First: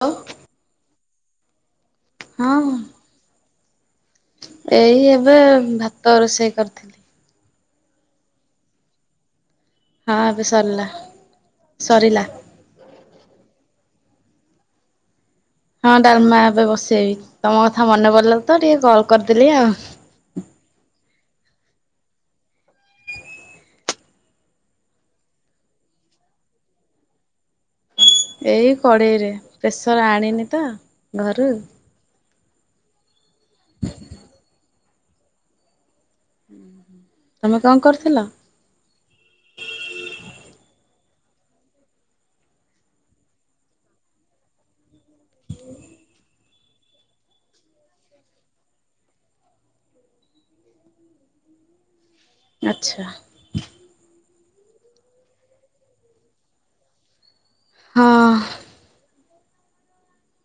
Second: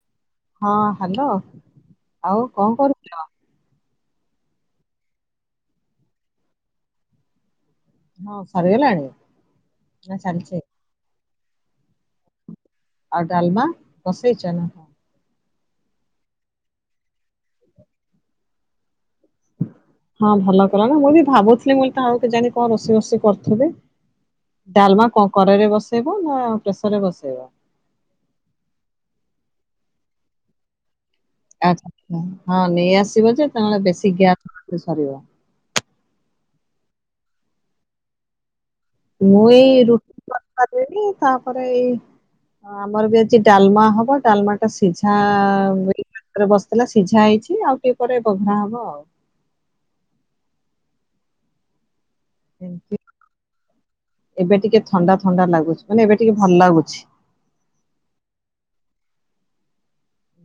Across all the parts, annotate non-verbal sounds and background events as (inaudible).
ଓ। ହଁ ହ୍ୟାଲୋ ଆଉ ହଁ କଣ କରୁଛ? ଏଇ ଏବେ ଭାତ ରୋଷେଇ କରିଥିଲି। ହଁ ସରିଗଲାଣି? ନା ହଁ ଏବେ ଚାଲିଛି ସରିଲା ସରିଲା। ଆଉ ଡାଲମା ବସେଇଛ ନା? ହଁ ଡାଲମା ଏବେ ବସେଇବି ତମ କଥା ମନେ ପଡିଲ ତ ଟିକେ କଲ୍ କରିଦେଲି ଆଉ। ହଁ ଭଲ କଲ ନା ମୁଁ ବି ଭାବୁଥିଲି ମୁଁ କହିଲି ଥାଉ କେଜାଣି କଣ ରୋଷେଇ ଫୋଷେଇ କରୁଥିବେ। ଡାଲମା କଣ କଡେଇରେ ବସେଇବ ନା ପ୍ରେସରରେ ବସେଇବ? ଏଇ କଡ଼େଇରେ ପ୍ରେସର ଆଣିନି ତ ଘରୁ। ହଁ ନେଇଆସିବ ଯେ ନହେଲେ ବେଶୀ ଗ୍ୟାସ ସରିବ। ତମେ କଣ କରୁଥିଲ? ମୁଁ ଏଇ ରୁଟି କରିପାରିବି ତାପରେ ଏଇ ହଁ ଆମର ବି ଆଜି ଡାଲମା ହବ ଡାଲମା ଟା ସିଝା ବି ରେ ବସିଥିଲା ସିଝା ହେଇଛି ଆଉ ଟିକେ ପରେ ବଘରା ହବ ଆଉ। ଆଚ୍ଛା ଏବେ ଟିକେ ଥଣ୍ଡା ଥଣ୍ଡା ଲାଗୁଛି ମାନେ ଏବେ ଟିକେ ଭଲ ଲାଗୁଛି। ହଁ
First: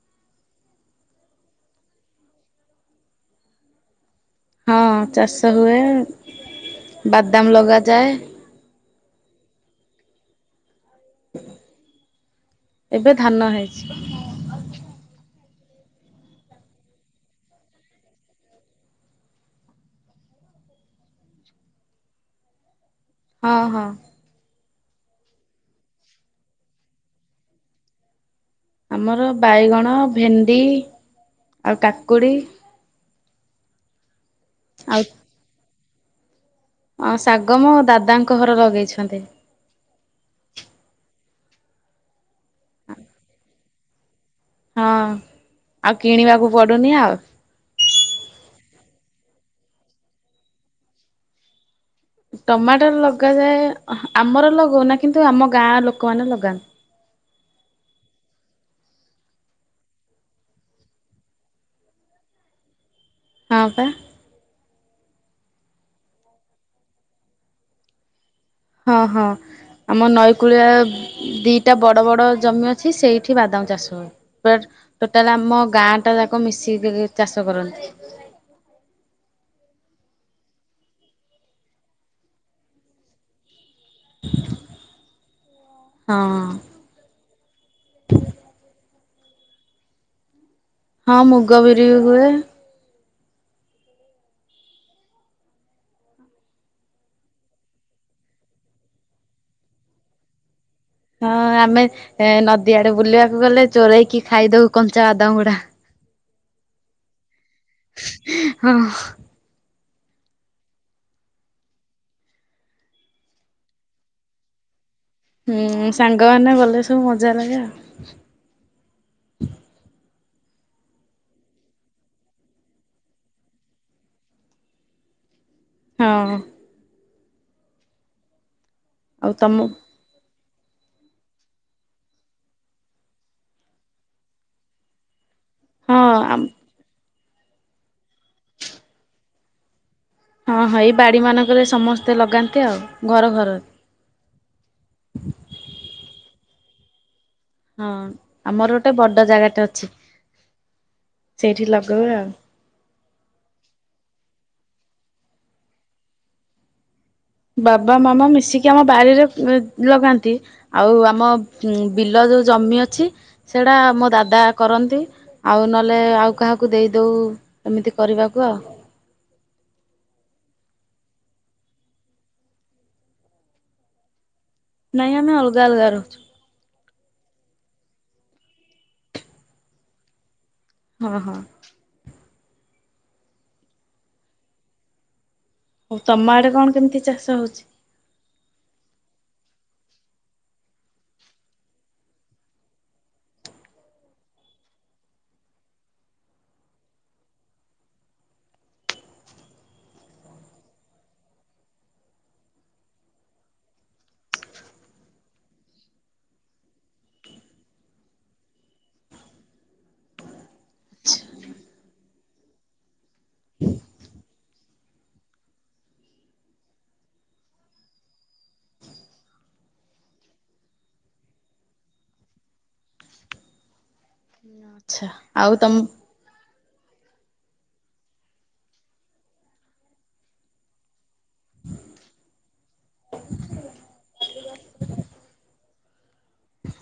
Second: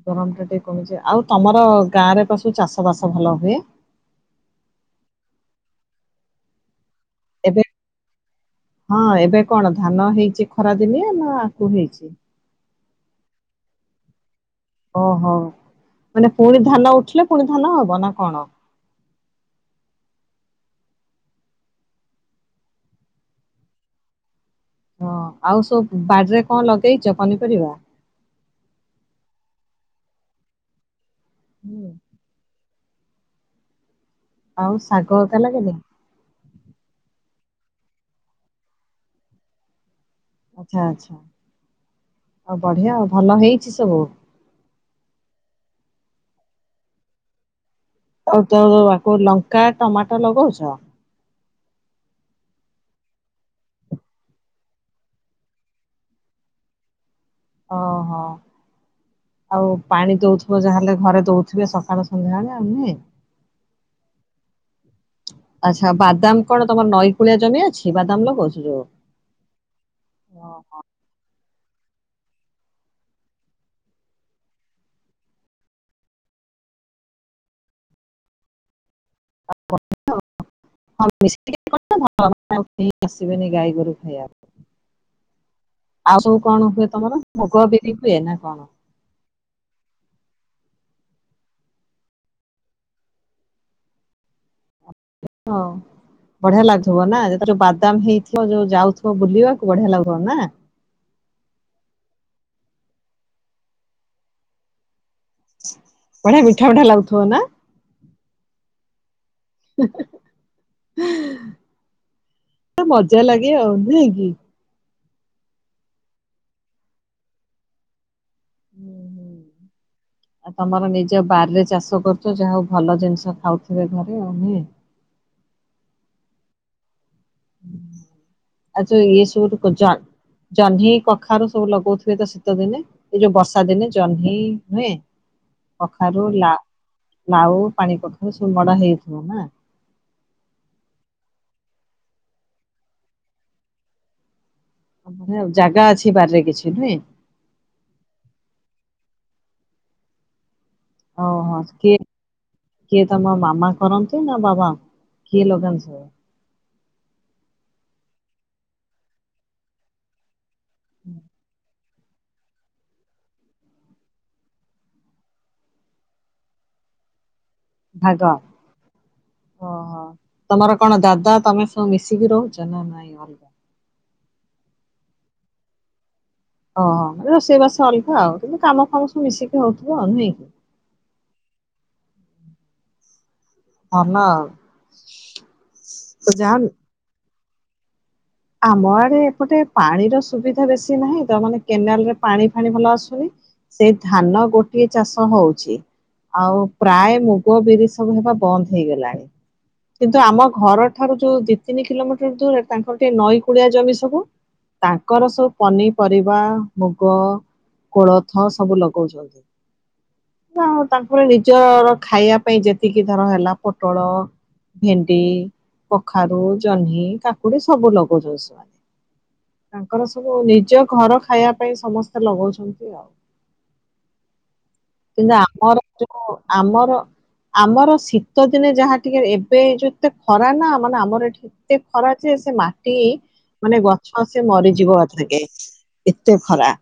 ଗରମ ଟା ଟିକେ କମିଛି। ଆଉ ତମର ଗାଁରେ ପା ସବୁ ଚାଷ ବାସ ଭଲ ହୁଏ। ହଁ ଚାଷ ହୁଏ ବାଦାମ ଏବେ ଲଗାଯାଏ। ହଁ ଏବେ କଣ ଧାନ ହେଇଛି ଖରା ଦିନିଆ ନା ଆଖୁ ହେଇଛି? ଏବେ ଧାନ ହେଇଛି। ଓହୋ ମାନେ ପୁଣି ଧାନ ଉଠିଲେ ପୁଣି ଧାନ ହବ ନା କଣ? ହଁ ହଁ। ହଁ ଆଉ ସବୁ ବାଡିରେ କଣ ଲଗେଇଛ ପନିପରିବା? ଆମର ବାଇଗଣ ଭେଣ୍ଡି ଆଉ ହୁଁ କାକୁଡ଼ି ଆଉ ଶାଗ କା ଲାଗିନି? ହଁ ଶାଗ ମୋ ଦାଦାଙ୍କ ଘର ଲଗେଇଛନ୍ତି। ଆଛା ଆଚ୍ଛା ଆଉ ବଢିଆ ଆଉ ଭଲ ହେଇଛି ସବୁ? ହଁ ଆଉ କିଣିବାକୁ ପଡୁନି ଆଉ ଆଉ ତୋ ଆକୁ ଲଙ୍କା ଟମାଟୋ ଲଗଉଛ? ଟମାଟର ଲଗାଯାଏ ଆମର ଲଗାଉନା କିନ୍ତୁ ଆମ ଗାଁ ଲୋକମାନେ ଲଗାନ୍ତି। ଓହୋ। ଆଉ ପାଣି ଦଉଥିବ ଯାହାହେଲେ ଥରେ ଦଉଥିବେ ସକାଳୁ ସନ୍ଧ୍ୟାବେଳେ ଆଉ ନୁହେଁ। ହଁ ବା। ଆଚ୍ଛା ବାଦାମ କଣ ତମର ନଈ କୂଳିଆ ଜମି ଅଛି ବାଦାମ ଲଗାଉଛ ଯୋଉ ହଁ ହଁ। ଆମ ନଈକୂଳିଆ ଦୁଇଟା ବଡ଼ ବଡ଼ ଜମି ଅଛି ସେଇଠି ବାଦାମ ଚାଷ ହୁଏ। ଟୋଟାଲ ଆମ ଗାଁ ଟା ଯାକ ମିଶିକି ଚାଷ କରନ୍ତି। (inaudible) ଆଉ କଣ ସବୁ ହଁ। ହୁଏ ତମର ମୁଗ ବିରି ହୁଏ ନା କଣ? ହଁ ମୁଗ ବିରି ବି ହୁଏ। ହଁ। ବଢିଆ ଲାଗୁଥିବ ନା ଯେତେବେଳେ ଯୋଉ ବାଦାମ ହେଇଥିବ ଯୋଉ ଯାଉଥିବ ବୁଲିବାକୁ ବଢିଆ ଲାଗୁଥିବ ନା? ହଁ ଆମେ ନଦୀ ଆଡେ ବୁଲିବାକୁ ଗଲେ ଚୋରଇକି ଖାଇଦଉ କଞ୍ଚା ବାଦାମ ଗୁଡା। ବଢିଆ ମିଠା ମିଠା ଲାଗୁଥିବ ନା? ହଁ। ମଜା ଲାଗେ ଆଉ ନାଇଁକି? ହୁଁ ସାଙ୍ଗ ମାନେ ଗଲେ ସବୁ ମଜା ଲାଗେ ଆଉ ହୁଁ ହୁଁ। ଆଉ ତମର ନିଜ ବାରିରେ ଚାଷ କରୁଛ ଯାହା ହଉ ଭଲ ଜିନିଷ ଖାଉଥିବେ ଘରେ ଆଉ ନୁହେଁ? ହଁ। ଆଛା ଇଏ ଆଉ ତମ ସବୁ (unintelligible) ଜହ୍ନି କଖାରୁ ସବୁ ଲଗଉଥିବେ ତ ଶୀତ ଦିନେ? ଏଇ ଯୋଉ ବର୍ଷା ଦିନେ ଜହ୍ନି ନୁହେଁ? ହଁ କଖାରୁ ଆମ ଲାଉ ପାଣିକଖାରୁ ସବୁ ମଡା ହେଇଥିବ ନା? ହଁ ହଁ ଏଇ ବାଡି ମାନଙ୍କରେ ସମସ୍ତେ ଲଗାନ୍ତି ଆଉ ଘର ଘର ଆମ ଜାଗା ଅଛି ବାରିରେ କିଛି ନୁହେଁ? ହଁ ଆମର ଗୋଟେ ବଡ ଜାଗାଟେ ଅଛି। ହଁ ସେଇଠି ମତେ ଲଗାଉ ଆଉ କିଏ ତମ ମାମା କରନ୍ତୁ ନା ବାବା କିଏ ଲଗାନ୍ତି ସବୁ? ବାବା ମାମା ମିଶିକି ଆମ ବାରିରେ ଲଗାନ୍ତି ଆଉ ଆମ ବିଲ ଯୋଉ ଜମି ଅଛି। ସେଇଟା ମୋ ଦାଦା କରନ୍ତି ଆଉ ନହେଲେ ଆଉ କାହାକୁ ଦେଇଦଉ ଏମିତି ଭାଗ କରିବାକୁ ଆଉ ଓହୋ ତମର କଣ ଦାଦା ତମେ ସବୁ ମିଶିକି ରହୁଛ ନା ନାଇଁ ଅଲଗା? ନାଇଁ ଆମେ ଅଲଗା ଅଲଗା ରହୁଛୁ। ଓହୋ ମାନେ ରୋଷେଇବାସ ଅଲଗା ଆଉ କିନ୍ତୁ କାମ ଫାମ ସବୁ ମିଶିକି ହଉଥିବ ଆଉ ନୁହଁ କି? ହଁ ହଁ। ହଁ ନାଁ ଆଉ। ହଉ ତମ ଆଡ଼େ ଯାହା କଣ କେମିତି ଚାଷ ହଉଚି? ଆମ ଆଡ଼େ ଏପଟେ ପାଣିର ସୁବିଧା ବେଶି ନାହିଁ ତ ମାନେ କେନାଲ୍ ରେ ପାଣି ଫାଣି ଭଲ ଆସୁନି। ସେ ଧାନ ଗୋଟିଏ ଚାଷ ହଉଚି। ଆଉ ପ୍ରାୟ ମୁଗ, ବିରି, ସବୁ ହେବା ବନ୍ଦ ହେଇଗଲାଣି। କିନ୍ତୁ ଆମ ଘର ଠାରୁ ଯୋଉ ଦି ତିନି କିଲୋମିଟର୍ ଦୂର ତାଙ୍କର ଟିକେ ନଈ କୁଳିଆ ଜମି ସବୁ। ତାଙ୍କର ସବୁ ପନିପରିବା ମୁଗ କୋଳଥ ସବୁ ଲଗଉଚନ୍ତି। ଯା ହଉ ତାଙ୍କର ନିଜର ଖାଇବା ପାଇଁ ଯେତିକି ଧର ହେଲା ପୋଟଳ ଭେଣ୍ଡି, କଖାରୁ, ଜହ୍ନି, କାକୁଡ଼ି, ସବୁ ଲଗାଉଚ ସେଆ। ତାଙ୍କର ସବୁ ନିଜ ଘର ଖାଇବା ପାଇଁ ସମସ୍ତେ ଲଗଉଛନ୍ତି ଆଛା ଆଉ। ନାଁ ଆଉ ତମ ଆମର ଯୋଉ ଆମର ଆମର ଶୀତ ଦିନେ ଯାହା ଟିକେ ଏବେ ଯେତେ ଖରା ନାଁ ମାନେ ଆମର ଏଠି ଏ ଖରା ଯେ ସେ ମାଟି ମାନେ ଗଛ ସେ ମରିଯିବ କଥରକେ ଏତେ ଖରା।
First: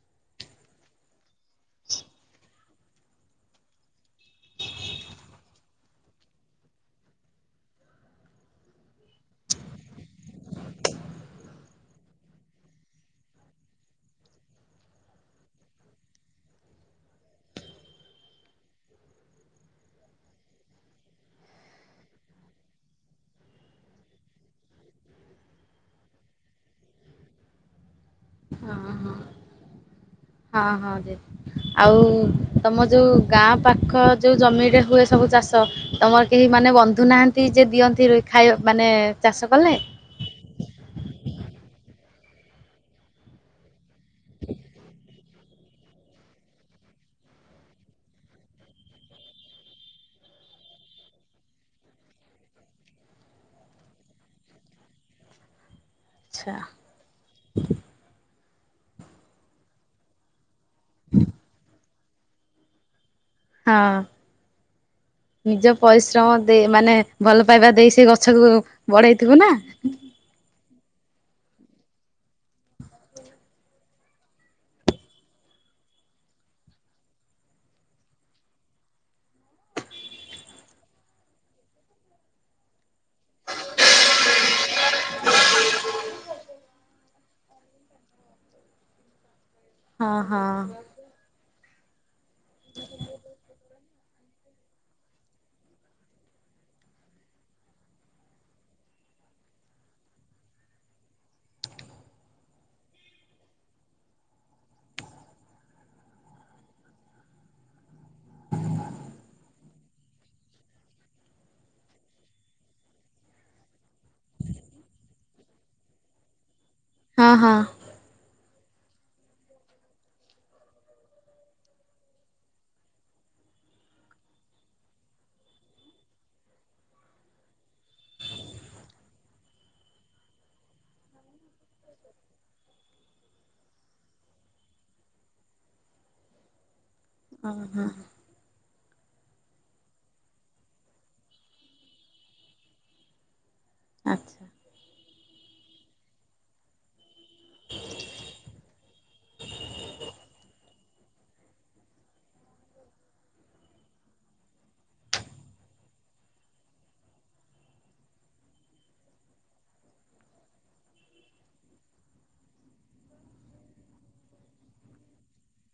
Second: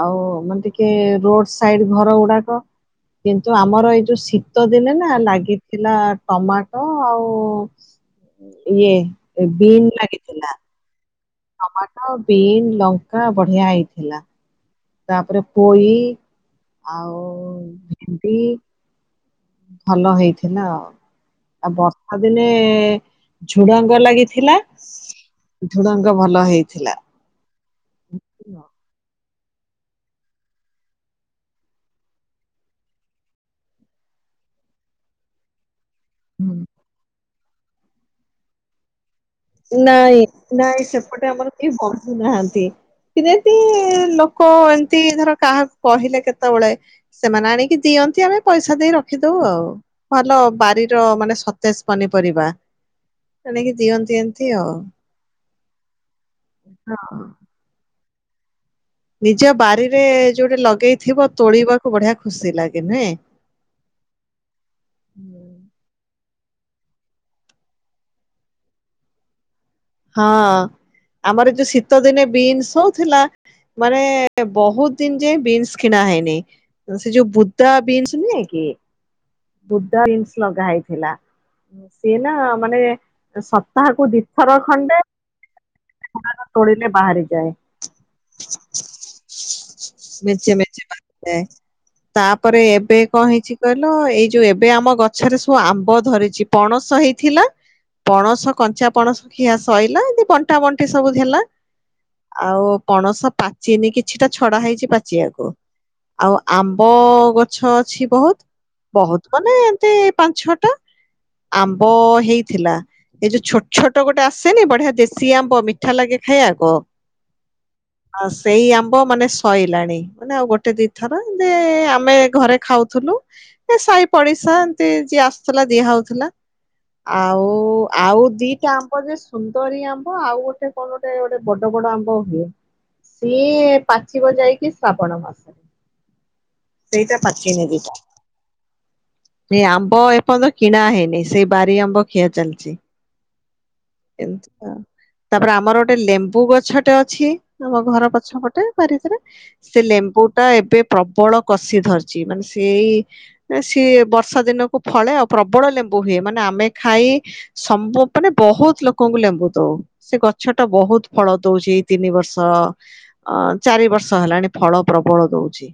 ଆଉ ମାନେ ଟିକେ ରୋଡ଼ ସାଇଡ଼ ଘର ଉଡ଼ାକ କିନ୍ତୁ ଆମର ଏଇ ଯୋଉ ଶୀତ ଦିନେ ନାଁ ଲାଗିଥିଲା ଟମାଟ ଆଉ ଇ ଇଏ ଉଁ ଲାଗେ। ଟମାଟୋ, ବିନ୍, ଲଙ୍କା, ବଢ଼ିଆ ହେଇଥିଲା। ତାପରେ ପୋଇ ଆଉ ଭେଣ୍ଡି। ଭଲ ହେଇଥିଲା ଆଉ। ଆଉ ବର୍ଷା ଦିନେ ଝୁଡ଼ଙ୍ଗ ଲାଗିଥିଲା। ଝୁଡ଼ଙ୍ଗ ଭଲ ହେଇଥିଲା। ହୁଁ ଉଁ ନ। ହଁ ହଁ ହଁ ହଁ ଦେ। ଆଉ ତମ ଯୋଉ ଗାଁ ପାଖ ଯୋଉ ଜମିରେ ହୁଏ ସବୁ ଚାଷ। ତମର କେହି ମାନେ ବନ୍ଧୁ ନାହାନ୍ତି ଯିଏ ଦିଅନ୍ତି ଖାଇବା ମାନେ ଚାଷ କଲେ? ନାଇଁ ନାଇଁ ସେପଟେ ଆମର କେହି ବନ୍ଧୁ ନାହାନ୍ତି। ସିରେ ସି ଲୋକ ଏମତି ଧର କାହାକୁ କହିଲେ କେତୋଳେ ସେମାନେ ଆଣିକି ଦିଅନ୍ତି ଆମେ ପଇସା ଦେଇ ରଖିଦଉ ଆଉ। ଭଲ ବାରିର ମାନେ ସତେଜ ପନିପରିବା କିଣିକି ଦିଅନ୍ତି ଏ ତି ଆଉ। ଛା। ହଁ। ନିଜ ବାରିରେ ଯୋଉଠି ଲଗେଇଥିବ ତୋଳିବାକୁ ବଢ଼ିଆ ଖୁସି ଲାଗେ, ନୁହେଁ? ହଁ। ହୁଁ। ନିଜ ପରିଶ୍ରମ ଦେଇ ମାନେ ଭଲ ପାଇବା ଦେଇ ସେ ଗଛକୁ ବଢେଇଥିବୁ ନାଁ। ହଁ ଆମର ଏ ଯୋଉ ଶୀତ ଦିନେ ବିନ୍ସ ହଉଥିଲା ମାନେ ବହୁତ ଦିନ ଯାଏଁ ବିନ୍ସ କିଣା ହେଇନେଇ। ଓ ସେ ଯୋଉ ବୁଦା ବିନ୍ସ ନୁହେଁ କି ବୁଦା ବିନ୍ସ ଲଗା ହେଇଥିଲା। ଏ ସିଏ ନା ମାନେ ସପ୍ତାହକୁ ଦି ଥର ଖଣ୍ଡେ (inaudible) ତୋଳିଲେ ବାହାରି ଯାଏ। ହଁ ହଁ ମିଛି ମିଛି ବାପେ। ତାପରେ ଏବେ କଣ ହେଇଛି କହିଲ ଏଇ ଯୋଉ ଏବେ ଆମ ଗଛରେ ସବୁ ଆମ୍ବ ଧରିଛି ପଣସ ହେଇଥିଲା ପଣସ କଞ୍ଚା ପଣସ ଖିଆ ସଇଲା ଏମିତି ବଣ୍ଟା ବଣ୍ଟି ସବୁ ହେଲା। ଆଉ ପଣସ ପାଚିନି କିଛିଟା ଛଡା ହେଇଛି ପାଚିବାକୁ। ଆଉ ଆମ୍ବ ଗଛ ଅଛି ବହୁତ। ବହୁତ ମାନେ ଏମତି ପାଞ୍ଚ ଛଅଟା ଆମ୍ବ ହେଇଥିଲା। ଏଇ ଯୋଉ ଛୋଟ ଛୋଟ ଗୋଟେ ଆସେନି ବଢିଆ ଦେଶୀ ଆମ୍ବ ମିଠା ଲାଗେ ଖାଇବାକୁ। ହଁ ହଁ। ଆଉ ସେଇ ଆମ୍ବ ମାନେ ସଇଲାଣି ମାନେ ଆଉ ଗୋଟେ ଦିଥର ଏମିତି ଆମେ ଘରେ ଖାଉଥିଲୁ। ଏ ସାହି ପଡିଶା ଏମିତି ଯିଏ ଆସୁଥିଲା ଦିଆ ହଉଥିଲା। ଆଉ ଆଉ ଦିଟା ଆମ୍ବ ଯେ ସୁନ୍ଦରୀ ଆମ୍ବ ଆଉ ଗୋଟେ କଣ ଗୋଟେ ଗୋଟେ ବଡ ବଡ ଆମ୍ବ ହୁଏ ସିଏ ପାଚିବ ଯାଇକି ଶ୍ରାବଣ ମାସରେ ସେଇଟା ପାଚିନି ଏ ଓହୋ ଦିଟା। ଏ ଆମ୍ବ ଏପର୍ଯ୍ୟନ୍ତ କିଣା ହେଇନି ସେଇ ବାରି ଆମ୍ବ ଖିଆ ଚାଲିଛି। ଆଚ୍ଛା। ଏମିତି ଆଉ ତାପରେ ଆମର ଗୋଟେ ଲେମ୍ବୁ ଗଛଟେ ଅଛି ଆମ ଘର ପଛପଟେ। ବାରି ଭିତରେ ସେ ଲେମ୍ବୁ ଟା ଏବେ ପ୍ରବଳ କଷି ଧରିଛି ମାନେ ସେଇ ନା ସିଏ ବର୍ଷା ଦିନକୁ ଫଳେ ଆଉ ପ୍ରବଳ ଲେମ୍ବୁ ହୁଏ ମାନେ ଆମେ ଖାଇ ସମ୍ବୁ ମାନେ ବହୁତ ଲୋକଙ୍କୁ ଲେମ୍ବୁଦଉ। ସେ ଗଛ ଟା ବହୁତ ଫଳ ଦଉଛି ଏଇ ତିନି ବର୍ଷ ଅ ଚାରି ବର୍ଷ ହେଲାଣି ଫଳ ପ୍ରବଳ ଦଉଛି।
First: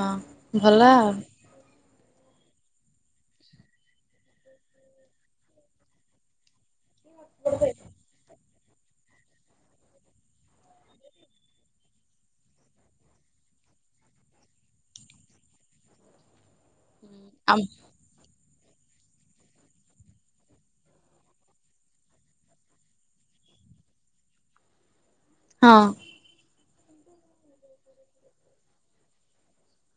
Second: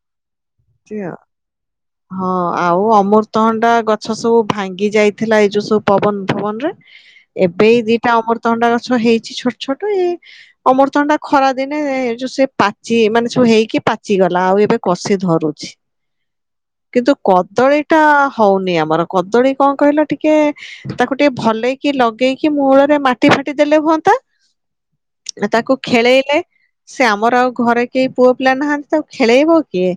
ଅ ହଁ ଭଲ ଏମିତି ଆଉ। ଆଉ‌। ହଁ ଆଉ ଅମୃତଭଣ୍ଡା ଗଛ ସବୁ ଭାଙ୍ଗି ଯାଇଥିଲା ଏଇ ଯୋଉ ସବୁ ପବନ ଫବନ ରେ। ଏବେ ଏଇ ଦିଟା ଅମୃତଭଣ୍ଡା ଗଛ ହେଇଛି ଛୋଟ ଛୋଟ ଏଇ ଅମୃତଭଣ୍ଡା ଖରା ଦିନେ ଏ ଯୋଉ ସେ ପାଚି ମାନେ ସବୁ ହେଇକି ପାଚିଗଲା ଆଉ ଏବେ କଷି ଧରୁଛି। କିନ୍ତୁ ଆମ୍ କଦଳୀ ଟା ହଉନି ଆମର କଦଳୀ କଣ କହିଲ ଟିକେ ତାକୁ ଟିକେ ଭଲେକି ଲଗେଇକି ମୂଳରେ ମାଟି ଫାଟି ଦେଲେ ହୁଅନ୍ତା। ଏଟା ହଁ ତାକୁ। ଖେଳେଇଲେ ସେ ଆମର ଆଉ ଘରେ କେହି ପୁଅ ପିଲା ନାହାଁନ୍ତି ତାକୁ ଖେଳେଇବ କିଏ?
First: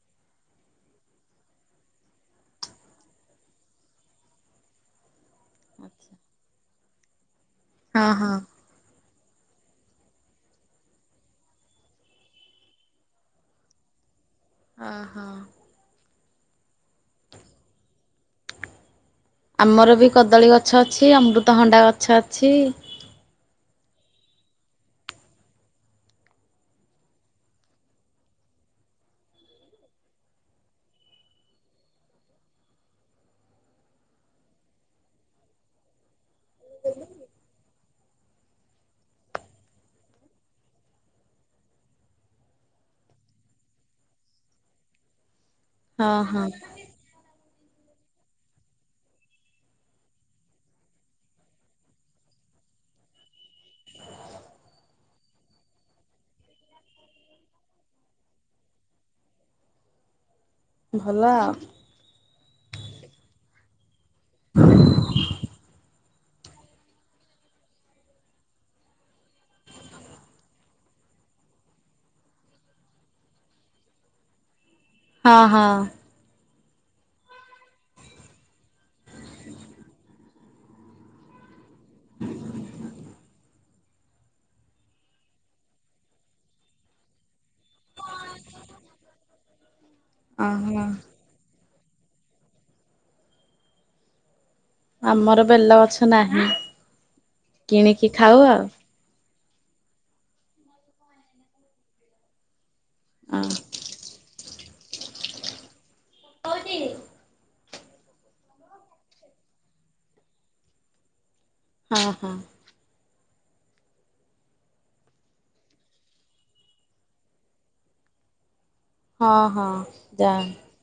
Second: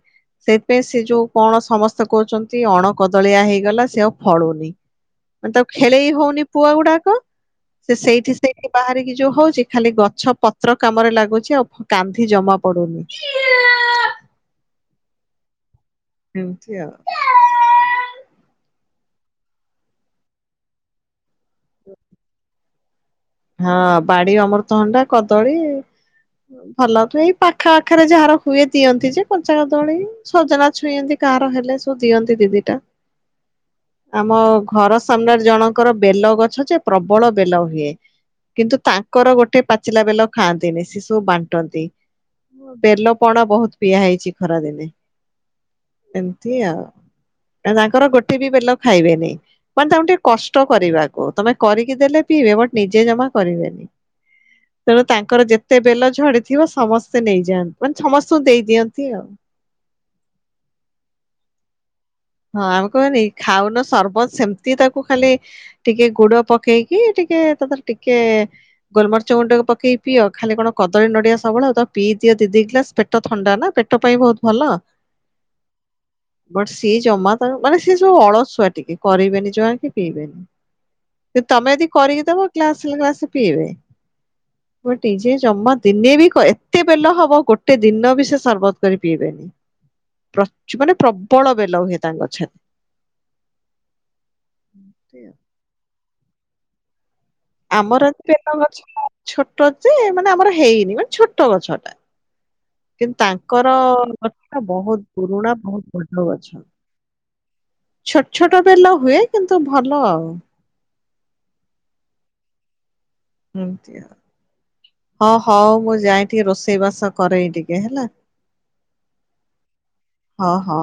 ସେଇଥିପାଇଁ ସେ ଯୋଉ କଣ ସମସ୍ତେ କହୁଛନ୍ତି ଅଣ କଦଳିଆ ହେଇଗଲା ସେ ଆଉ ଫଳୁନି। ମାନେ ତାକୁ ହଁ ଖେଳେଇ ହଉନି ପୁଆ ଗୁଡାକ ସେ ସେଇଠି ହଁ। ସେଇ ବାହାରିକି ଯୋଉ ହଉଛି ଖାଲି ଗଛ ପତ୍ର କାମରେ ଲାଗୁଛି ଆଉ ଫ କାନ୍ଧି ଜମା ପଡୁନି। ଅ ହଁ। ଏମତି ଆଉ। ଆମର ବି କଦଳୀ ଗଛ ଅଛି ଅମୃତଭଣ୍ଡା ଗଛ ଅଛି। ହଁ ବାଡି ଅମୃତହଣ୍ଡା କଦଳୀ। ଭଲ ଠୁ ଏଇ ପାଖ ଆଖରେ ଯାହାର ହୁଏ ଦିଅନ୍ତି ଯେ କଞ୍ଚା କଦଳୀ। ସଜନା ଛୁଇଁ ଏମିତି କାହାର ହେଲେ ସବୁ ଦିଅନ୍ତି ଦିଇ ଦିଟା। ଆମ ଘର ସାମ୍ନାରେ ଜଣଙ୍କର ବେଲ ଗଛ ଯେ ପ୍ରବଳ ବେଲ ହୁଏ। କିନ୍ତୁ ତାଙ୍କର ଗୋଟେ ପାଚିଲା ବେଲ ଖାଆନ୍ତିନି ସେ ସବୁ ବାଣ୍ଟନ୍ତି। ତ ବେଲ ପଣ ବହୁତ ପିଆ ହେଇଛି ଖରା ଦିନେ। ହଁ ହଁ ଏମତି ଆଉ ଆ ତାଙ୍କର ଗୋଟେ ବି ବେଲ ଖାଇବେନି। ମାନେ ତାଙ୍କୁ ଟିକେ କଷ୍ଟ କରିବାକୁ ତମେ କରିକି ଦେଲେ ପିଇବେ ବଟ୍ ନିଜେ ଜମା କରିବେନି। ହୁଁ ତେଣୁ ତାଙ୍କର ଯେତେ ବେଲ ଝଡିଥିବ ସମସ୍ତେ ନେଇଯାଆନ୍ତି ମାନେ ସମସ୍ତଙ୍କୁ ଦେଇଦିଅନ୍ତି ଆଉ। ଭଲ ଆଉ। ହଁ ଆମେ କହନି ଖାଉନ ସରବତ ସେମିତି ତାକୁ ଖାଲି ଟିକେ ଗୁଡ ପକ କେଇକି ଟିକିଏ ତାଦେରେ ଟିକିଏ। ଗୋଲମର୍ଚ ଗୁଣ୍ଡ ପକେଇ ପିଅ ଖାଲି କଣ କଦଳୀ ନଡିଆ ସବଳ ଆଉ ପିଇି ଦି ଦି ଗ୍ଲାସ ପେଟ ଟ ଥଣ୍ଡା ନା ପେଟ ପାଇଁ ବହୁତ ଭଲ। ହଁ ହଁ। ବଟ୍ସ ସିଏ ଜମା ତ ମାନେ ସିଏ ସବୁ ଅଳସୁଆ ଟିକେ କରିବେନି ଜମା କି ପିଇବେନି। କି ତମେ ଯଦି କରିକି ଦବ ଗ୍ଲାସେ ଲେ ଗ୍ଲାସେ ପିଇବେ। ଗୋଟି ଯେ ଜମା ଦିନେ ବି ଏତେ ବେଲ ହବ ଗୋଟେ ଦିନ ବି ସେ ସରବତ କରି ପିଇବେ ପ୍ରଚ୍ ଓହୋ। ମାନେ ପ୍ରବଳ ବେଲ ହୁଏ ତାଙ୍କ ଗଛରେ। ଆମର ବେଲ ଗଛ ନାହିଁ ଆମର କିଣିକି ଖାଉ ବେଲ ଆଉ। ଗଛ ଛୋଟ ଯେ ମାନେ ଆମର ହେଇନି ମାନେ ଛୋଟ ଗଛ ଟା। କିନ୍ତୁ ହଁ ତାଙ୍କର ଗଛ ଟା ବହୁତ ପୁରୁଣା ବହୁତ ବଡ ଗଛ। ଛୋଟ ଛୋଟ ବେଲ ହୁଏ କିନ୍ତୁ ଭଲ ଆଉ। ହଁ ହଁ। ଏମିତିଆ। ହଁ ହଉ ମୁଁ ଯାଏଁ ଟିକିଏ ରୋଷେଇ ବାସ କରେ ଟିକିଏ ହେଲା। ହଁ ହଁ ଯା। ହଁ ହଁ।